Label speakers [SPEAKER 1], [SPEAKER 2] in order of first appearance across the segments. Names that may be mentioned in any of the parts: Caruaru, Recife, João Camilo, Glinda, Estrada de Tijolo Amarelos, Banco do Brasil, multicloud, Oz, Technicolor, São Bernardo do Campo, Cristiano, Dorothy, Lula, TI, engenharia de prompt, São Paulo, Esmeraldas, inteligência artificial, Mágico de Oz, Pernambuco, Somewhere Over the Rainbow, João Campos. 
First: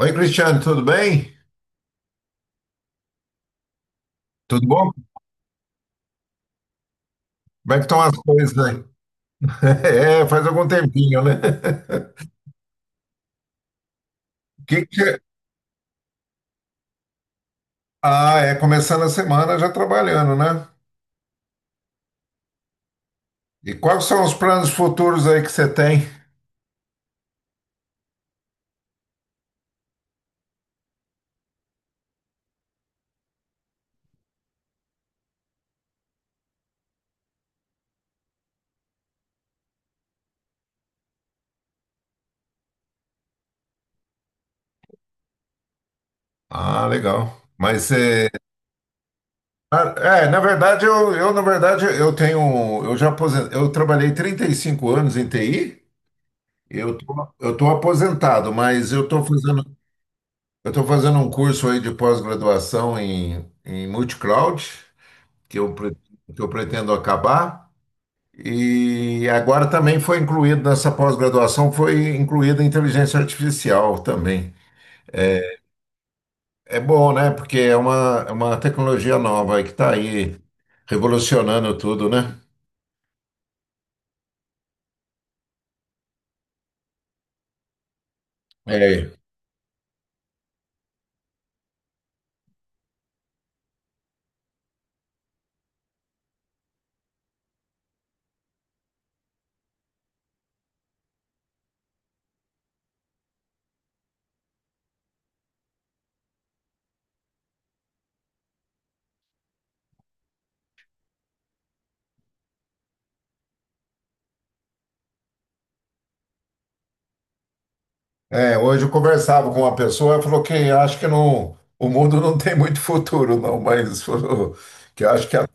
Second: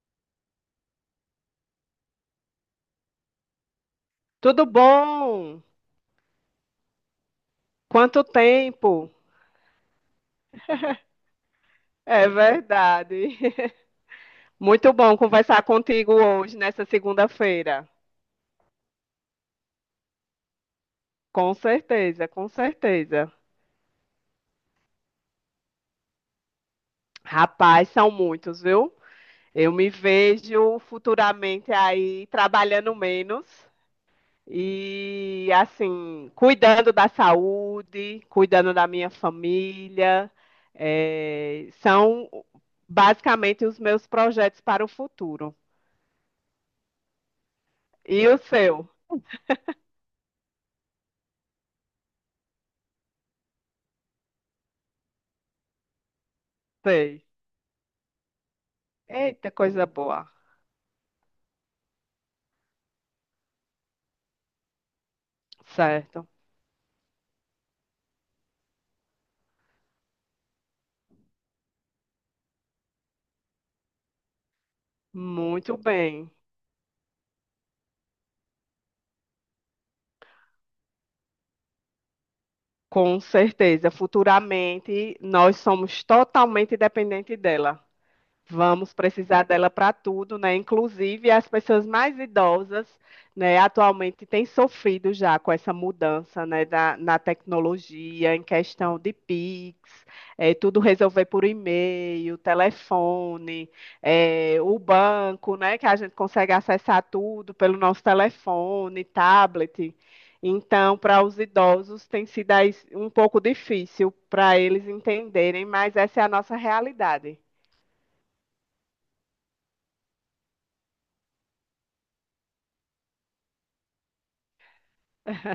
[SPEAKER 1] Oi, Cristiano, tudo bem?
[SPEAKER 2] Tudo
[SPEAKER 1] Tudo bom? Como
[SPEAKER 2] bom?
[SPEAKER 1] é que estão as
[SPEAKER 2] Quanto
[SPEAKER 1] coisas aí?
[SPEAKER 2] tempo?
[SPEAKER 1] Faz algum tempinho, né?
[SPEAKER 2] É verdade. Muito
[SPEAKER 1] Que...
[SPEAKER 2] bom
[SPEAKER 1] é?
[SPEAKER 2] conversar contigo hoje, nessa segunda-feira.
[SPEAKER 1] Ah, é começando a semana já trabalhando, né?
[SPEAKER 2] Com certeza, com certeza.
[SPEAKER 1] E quais são os planos futuros aí que você tem?
[SPEAKER 2] Rapaz, são muitos, viu? Eu me vejo futuramente aí trabalhando menos e, assim, cuidando da saúde, cuidando da minha família. É, são basicamente os meus projetos para o futuro.
[SPEAKER 1] Ah, legal.
[SPEAKER 2] E o seu?
[SPEAKER 1] Na verdade eu tenho eu trabalhei 35 anos em TI.
[SPEAKER 2] Sei.
[SPEAKER 1] Eu tô aposentado, mas
[SPEAKER 2] Eita, coisa boa.
[SPEAKER 1] eu tô fazendo um curso aí de pós-graduação em multicloud. que eu, pre-
[SPEAKER 2] Certo.
[SPEAKER 1] que eu pretendo acabar. E agora também foi incluído nessa pós-graduação, foi incluída a inteligência artificial também.
[SPEAKER 2] Muito bem.
[SPEAKER 1] É bom, né? Porque é uma tecnologia nova aí que está aí revolucionando tudo, né?
[SPEAKER 2] Com certeza. Futuramente, nós somos totalmente dependentes dela. Vamos
[SPEAKER 1] É.
[SPEAKER 2] precisar dela para tudo, né? Inclusive as pessoas mais idosas, né, atualmente têm sofrido já com essa mudança, né, na tecnologia, em questão de Pix, tudo resolver por e-mail, telefone, o banco, né, que a gente consegue acessar tudo pelo nosso telefone, tablet. Então, para os idosos tem sido aí um pouco difícil para eles entenderem, mas essa é a nossa realidade.
[SPEAKER 1] É, hoje eu conversava com uma pessoa, ela falou que acho que não, o mundo não tem muito futuro, não, mas falou que acho que, a-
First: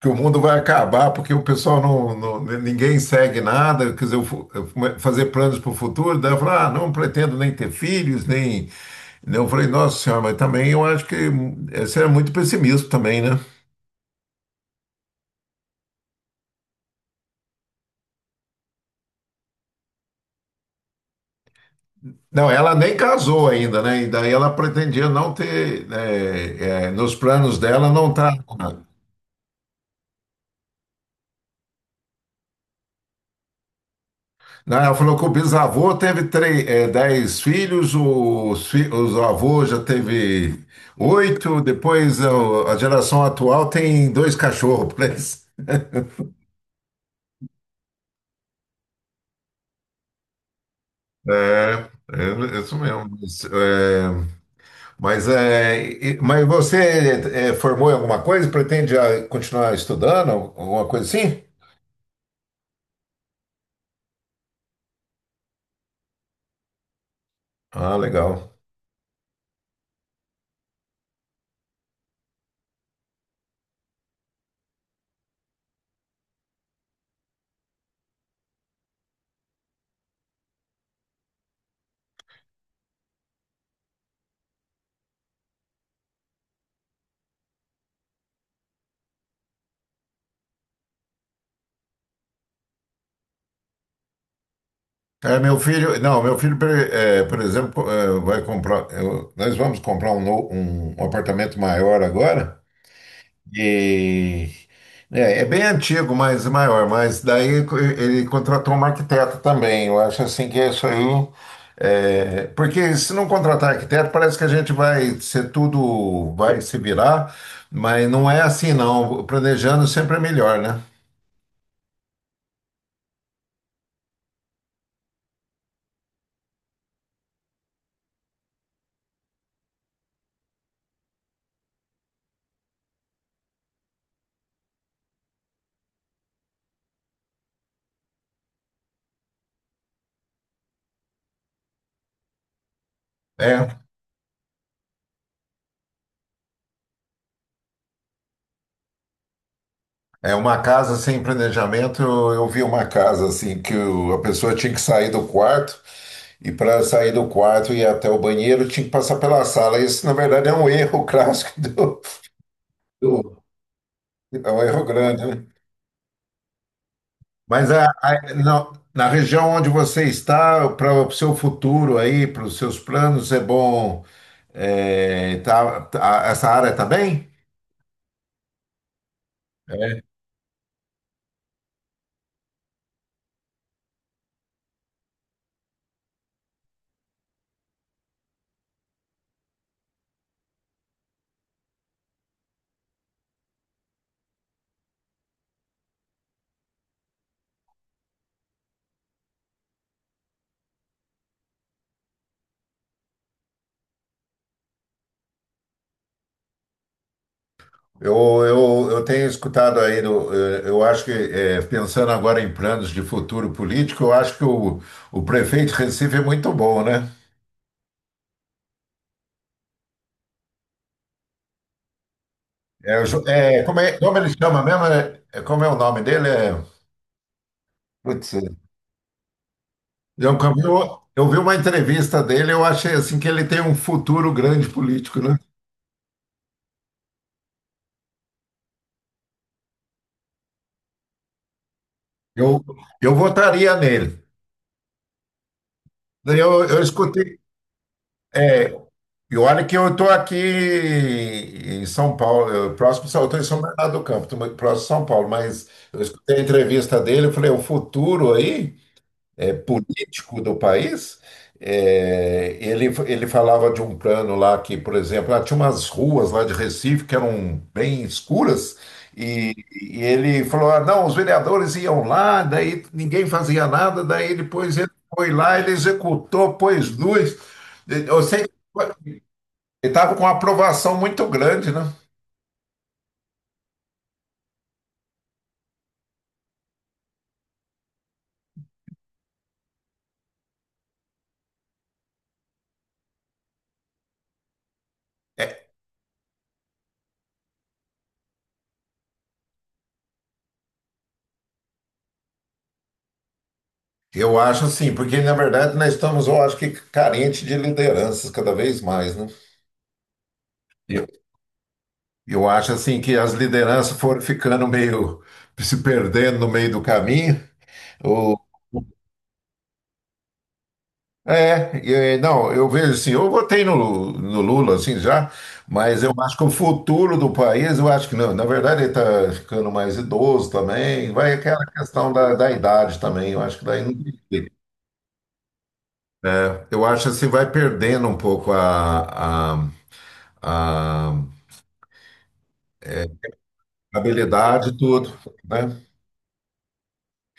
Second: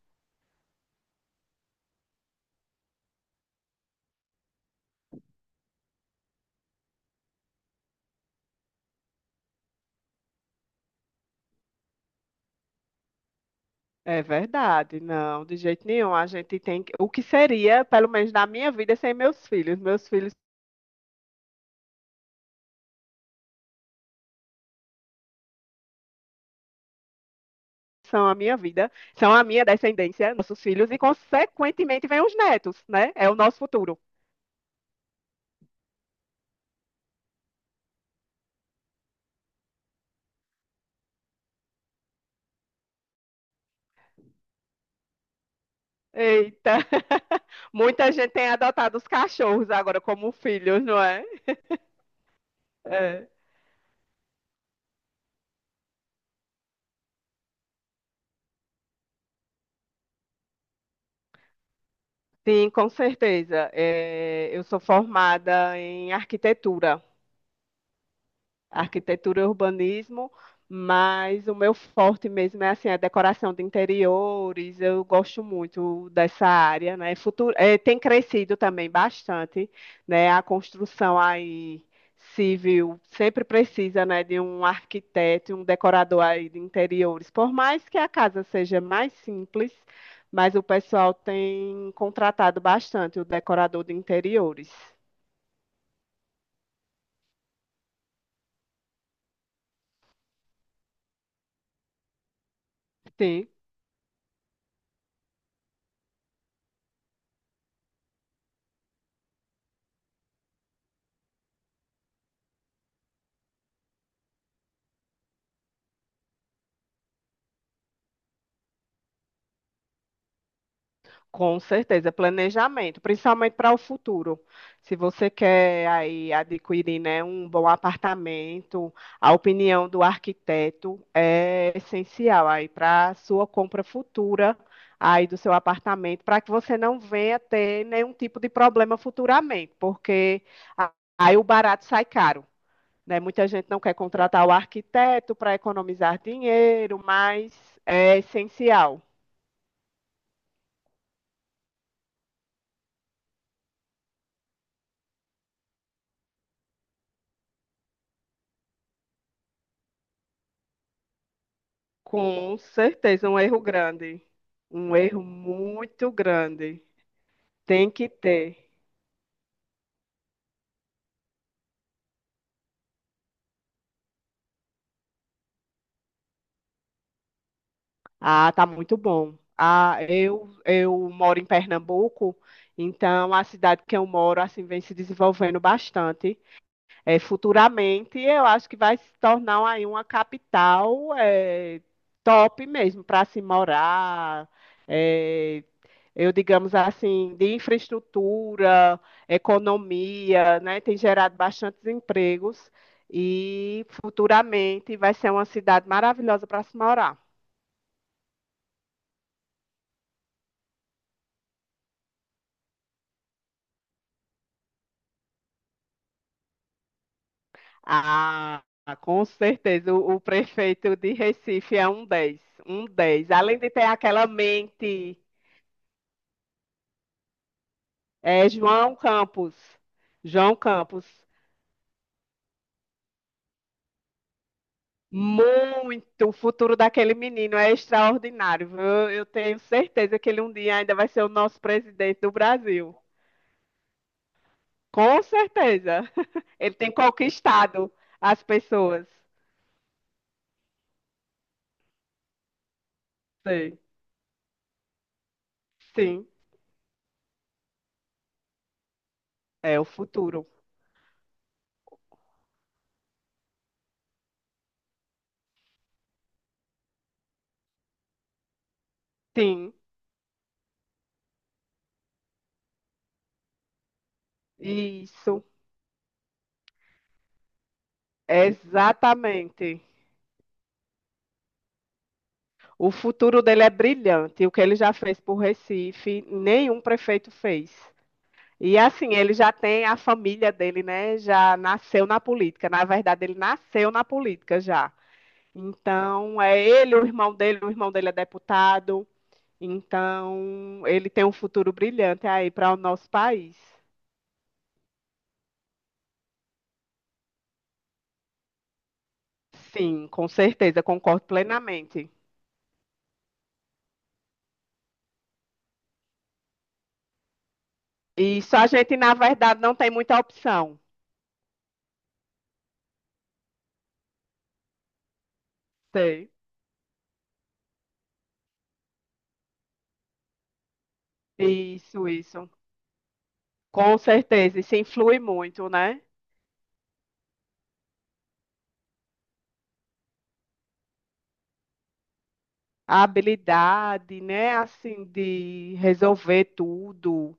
[SPEAKER 1] que o mundo vai acabar porque o pessoal ninguém segue nada, quer dizer, fazer planos para o futuro, daí eu falei, ah, não pretendo nem ter filhos, nem. Eu falei, nossa senhora, mas também eu acho que você é muito pessimista também, né?
[SPEAKER 2] É verdade, não, de jeito nenhum. A gente tem que, o que seria, pelo menos na minha vida, sem meus filhos. Meus filhos
[SPEAKER 1] Não, ela nem casou ainda, né? E daí ela pretendia não ter, nos planos dela não
[SPEAKER 2] são
[SPEAKER 1] tá.
[SPEAKER 2] a minha vida, são a minha descendência, nossos filhos, e consequentemente vêm os netos, né? É o nosso futuro.
[SPEAKER 1] Né? Ela falou que o bisavô teve dez filhos, os avôs já teve oito, a geração atual tem dois cachorros. Por isso.
[SPEAKER 2] Eita! Muita gente tem adotado os cachorros agora como filhos, não é?
[SPEAKER 1] É, é isso mesmo.
[SPEAKER 2] É.
[SPEAKER 1] Mas, é, mas você formou em alguma coisa? Pretende continuar estudando? Alguma coisa assim?
[SPEAKER 2] Sim, com certeza. É, eu sou formada em arquitetura.
[SPEAKER 1] Ah, legal.
[SPEAKER 2] arquitetura e urbanismo, mas o meu forte mesmo é assim, a decoração de interiores. Eu gosto muito dessa área, né? Futuro, tem crescido também bastante, né? A construção aí civil sempre precisa, né, de um arquiteto e um decorador aí de interiores. Por mais que a casa seja mais simples, mas o pessoal tem contratado bastante o decorador de interiores.
[SPEAKER 1] É, meu filho, não, Meu filho, por exemplo, nós vamos comprar um apartamento maior agora.
[SPEAKER 2] Sim.
[SPEAKER 1] E é, é bem antigo, mas é maior. Mas daí ele contratou um arquiteto também. Eu acho assim que isso aí. É, porque se não contratar arquiteto, parece que a gente vai ser tudo, vai se virar, mas não é assim, não. Planejando sempre é melhor, né?
[SPEAKER 2] Com certeza, planejamento, principalmente para o futuro. Se você quer aí adquirir, né, um bom apartamento, a opinião do arquiteto é essencial aí para a sua compra futura aí do seu apartamento, para que você não venha ter nenhum tipo de problema futuramente, porque a- aí o barato sai caro, né? Muita gente
[SPEAKER 1] É,
[SPEAKER 2] não quer contratar o arquiteto para economizar dinheiro, mas é essencial.
[SPEAKER 1] é uma casa sem planejamento. Eu vi uma casa assim a pessoa tinha que sair do quarto e para sair do quarto e ir até o banheiro tinha que passar pela sala. Isso, na verdade, é um erro clássico
[SPEAKER 2] Com certeza, um
[SPEAKER 1] do-
[SPEAKER 2] erro grande.
[SPEAKER 1] é um erro
[SPEAKER 2] Um erro
[SPEAKER 1] grande, né?
[SPEAKER 2] muito grande. Tem que ter.
[SPEAKER 1] Na região onde você está, para o seu futuro aí, para os seus planos, é bom. Essa área está bem?
[SPEAKER 2] Ah, tá muito bom. Ah, eu moro em Pernambuco, então a cidade que eu moro assim vem se desenvolvendo bastante. É, futuramente, eu acho que vai se tornar aí uma capital top mesmo para se morar. é, eu digamos assim, de infraestrutura, economia, né, tem gerado bastantes empregos e futuramente vai ser uma cidade maravilhosa para se morar.
[SPEAKER 1] Eu, eu tenho escutado aí. Eu acho que, eh, Pensando agora em planos de futuro político, eu acho que o prefeito de Recife é muito bom, né?
[SPEAKER 2] Ah, com certeza, o prefeito de Recife é um dez, um
[SPEAKER 1] É, o Jo-
[SPEAKER 2] dez. Além
[SPEAKER 1] é,
[SPEAKER 2] de
[SPEAKER 1] como
[SPEAKER 2] ter
[SPEAKER 1] é, Como
[SPEAKER 2] aquela
[SPEAKER 1] ele chama mesmo?
[SPEAKER 2] mente.
[SPEAKER 1] Como é o nome dele? Putz, é,
[SPEAKER 2] É João Campos.
[SPEAKER 1] João
[SPEAKER 2] João
[SPEAKER 1] Camilo,
[SPEAKER 2] Campos.
[SPEAKER 1] eu vi uma entrevista dele, eu achei assim que ele tem um futuro grande político, né?
[SPEAKER 2] Muito. O futuro daquele menino é extraordinário, viu? Eu tenho certeza que ele um dia ainda vai ser o nosso presidente do
[SPEAKER 1] Eu,
[SPEAKER 2] Brasil.
[SPEAKER 1] eu votaria nele.
[SPEAKER 2] Com certeza.
[SPEAKER 1] Daí eu
[SPEAKER 2] Ele
[SPEAKER 1] eu
[SPEAKER 2] tem
[SPEAKER 1] escutei.
[SPEAKER 2] conquistado as
[SPEAKER 1] É,
[SPEAKER 2] pessoas.
[SPEAKER 1] e olha que eu estou aqui em São Paulo, eu estou em São
[SPEAKER 2] Sei.
[SPEAKER 1] Bernardo do Campo, tô muito próximo de São Paulo, mas eu
[SPEAKER 2] Sim.
[SPEAKER 1] escutei a entrevista dele, eu falei, o futuro aí? É,
[SPEAKER 2] É o futuro.
[SPEAKER 1] político do país, é, ele falava de um plano lá que, por exemplo, lá tinha umas ruas lá de Recife que eram bem escuras,
[SPEAKER 2] Sim.
[SPEAKER 1] e ele falou: ah, não, os vereadores iam lá, daí ninguém fazia nada, daí depois ele foi
[SPEAKER 2] Isso.
[SPEAKER 1] lá, ele executou, pôs luz. Eu sei que
[SPEAKER 2] Exatamente.
[SPEAKER 1] ele estava com uma aprovação muito grande, né?
[SPEAKER 2] O futuro dele é brilhante. O que ele já fez por Recife, nenhum prefeito fez. E assim, ele já tem a família dele, né? Já nasceu na política. Na verdade, ele nasceu na política já. Então, é ele, o irmão dele é deputado. Então, ele tem um futuro brilhante aí para o nosso país.
[SPEAKER 1] Eu acho assim, porque na verdade nós estamos, eu acho que carente de lideranças cada vez mais, né?
[SPEAKER 2] Sim, com certeza, concordo plenamente.
[SPEAKER 1] Eu acho assim que as lideranças foram ficando meio se perdendo no meio do caminho. Ou,
[SPEAKER 2] E só a gente, na verdade, não tem muita opção.
[SPEAKER 1] é, e, eh, Não, eu vejo assim, eu votei no, Lu- no Lula assim já, mas eu
[SPEAKER 2] Sei.
[SPEAKER 1] acho que o futuro do país, eu acho que não, na verdade ele está ficando mais idoso também, vai aquela
[SPEAKER 2] Isso,
[SPEAKER 1] questão
[SPEAKER 2] isso.
[SPEAKER 1] da idade também, eu acho que daí não
[SPEAKER 2] Com
[SPEAKER 1] tem jeito.
[SPEAKER 2] certeza, isso influi muito, né?
[SPEAKER 1] Eu acho assim, vai perdendo um pouco a
[SPEAKER 2] A habilidade, né?
[SPEAKER 1] habilidade e
[SPEAKER 2] Assim,
[SPEAKER 1] tudo,
[SPEAKER 2] de
[SPEAKER 1] né?
[SPEAKER 2] resolver tudo.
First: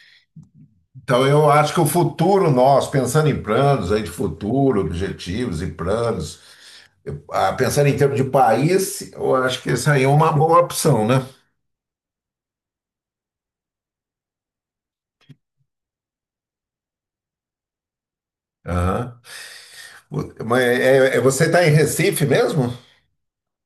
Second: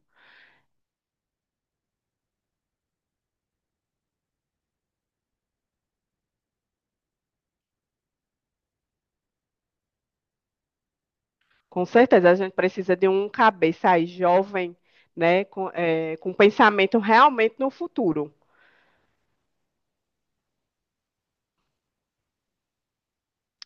[SPEAKER 1] Então, eu acho que o futuro nosso, pensando em planos aí de futuro, objetivos e planos, pensando em termos de país, eu acho que isso aí é uma boa opção, né?
[SPEAKER 2] Com certeza, a gente precisa de um cabeça aí jovem, né, com pensamento realmente no futuro.
[SPEAKER 1] Aham. Você está em Recife mesmo?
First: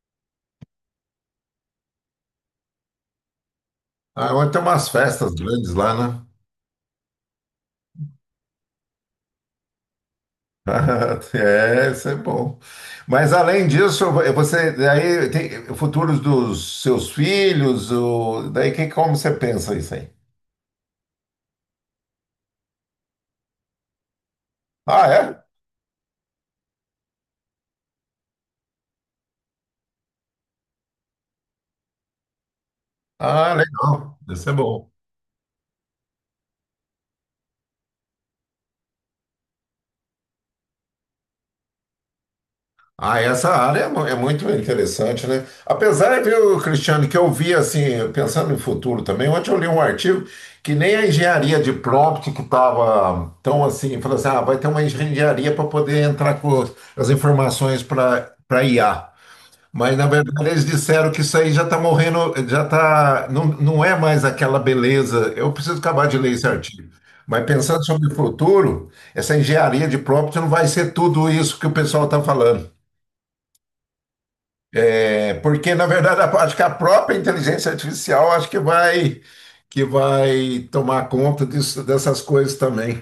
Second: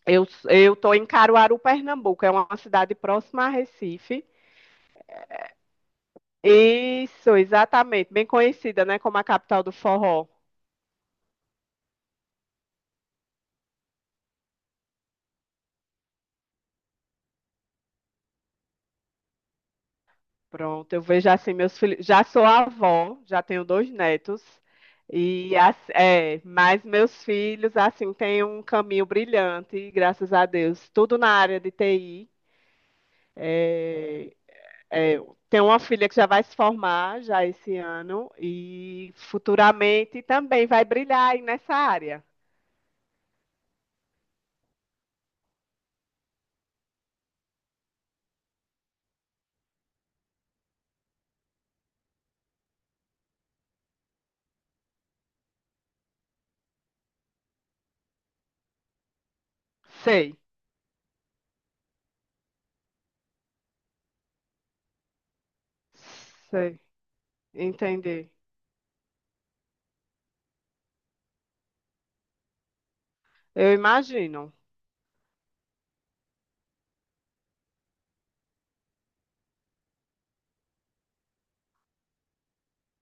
[SPEAKER 2] Eu tô em Caruaru, Pernambuco, é uma cidade próxima a Recife.
[SPEAKER 1] Ah, onde tem umas festas grandes lá, né?
[SPEAKER 2] Isso, exatamente, bem conhecida, né, como a capital do forró.
[SPEAKER 1] Ah, é, isso é bom. Mas além disso, você daí tem futuros dos seus filhos, como você pensa isso aí?
[SPEAKER 2] Pronto, eu vejo assim meus filhos, já sou avó, já tenho 2 netos
[SPEAKER 1] Ah, é?
[SPEAKER 2] e mas meus filhos assim têm um caminho brilhante, graças a Deus, tudo na área de TI.
[SPEAKER 1] Ah, legal. Isso é bom.
[SPEAKER 2] É, tenho uma filha que já vai se formar já esse ano e futuramente também vai brilhar aí nessa área.
[SPEAKER 1] Ah, essa área é muito interessante, né? Apesar, viu, Cristiano, que eu vi assim, pensando no futuro também, ontem eu li um artigo que nem a engenharia de prompt que estava tão assim, falou assim, ah, vai ter uma engenharia para poder entrar com as informações para IA. Mas, na
[SPEAKER 2] Sei,
[SPEAKER 1] verdade, eles disseram que isso aí já está morrendo, já está, não, não é mais aquela beleza. Eu preciso acabar de ler esse
[SPEAKER 2] sei,
[SPEAKER 1] artigo. Mas pensando sobre o
[SPEAKER 2] entendi.
[SPEAKER 1] futuro, essa engenharia de prompt não vai ser tudo isso que o pessoal está falando.
[SPEAKER 2] Eu imagino.
[SPEAKER 1] É porque, na verdade, acho que a própria inteligência artificial acho que vai tomar conta disso, dessas coisas também.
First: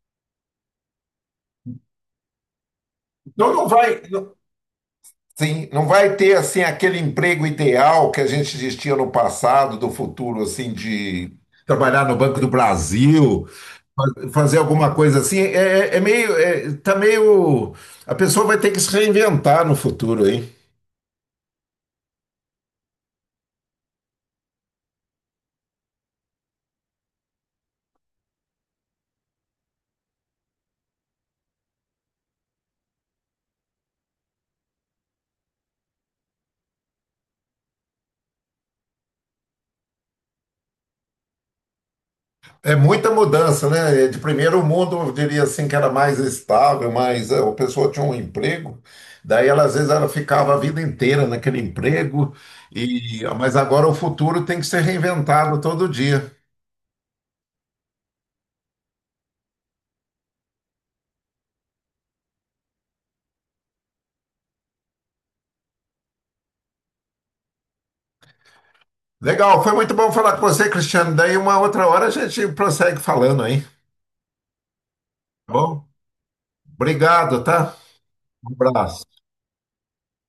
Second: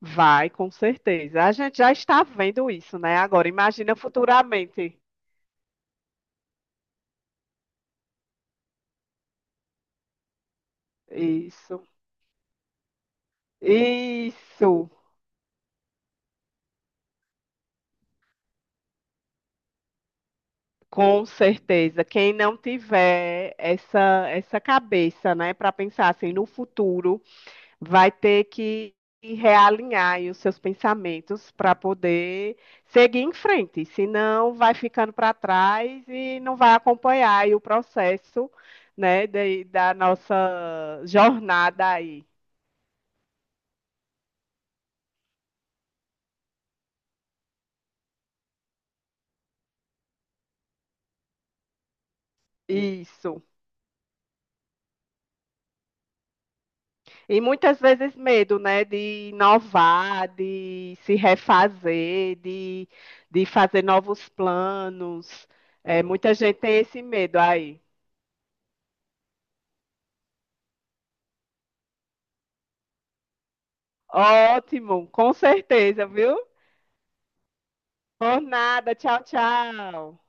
[SPEAKER 2] Vai, com certeza. A gente já está vendo isso, né? Agora,
[SPEAKER 1] Não, não
[SPEAKER 2] imagina
[SPEAKER 1] vai, não-
[SPEAKER 2] futuramente.
[SPEAKER 1] sim, não vai ter assim aquele emprego ideal que a gente existia no passado, do futuro assim de
[SPEAKER 2] Isso,
[SPEAKER 1] trabalhar no Banco do Brasil, fazer
[SPEAKER 2] isso,
[SPEAKER 1] alguma coisa assim. Tá meio, a pessoa vai ter que se reinventar no futuro, hein?
[SPEAKER 2] com certeza. Quem não tiver essa, cabeça, né, para pensar assim no futuro, vai ter que realinhar aí os seus pensamentos para poder seguir em frente, senão vai ficando para trás e não vai acompanhar aí o processo, né, da nossa jornada aí.
[SPEAKER 1] É muita mudança, né? É, de primeiro mundo, eu diria assim que era mais estável, mas é, a pessoa tinha um emprego, daí ela, às vezes ela ficava a vida inteira naquele emprego, e
[SPEAKER 2] Isso.
[SPEAKER 1] mas agora o futuro tem que ser reinventado todo dia.
[SPEAKER 2] E muitas vezes medo, né, de inovar, de se refazer, de fazer novos planos. É, muita gente tem esse medo aí.
[SPEAKER 1] Legal, foi muito bom falar com você, Cristiano. Daí uma outra hora a gente prossegue falando aí,
[SPEAKER 2] Ótimo, com
[SPEAKER 1] tá bom?
[SPEAKER 2] certeza, viu?
[SPEAKER 1] Obrigado, tá?
[SPEAKER 2] Por
[SPEAKER 1] Um
[SPEAKER 2] nada.
[SPEAKER 1] abraço.
[SPEAKER 2] Tchau, tchau.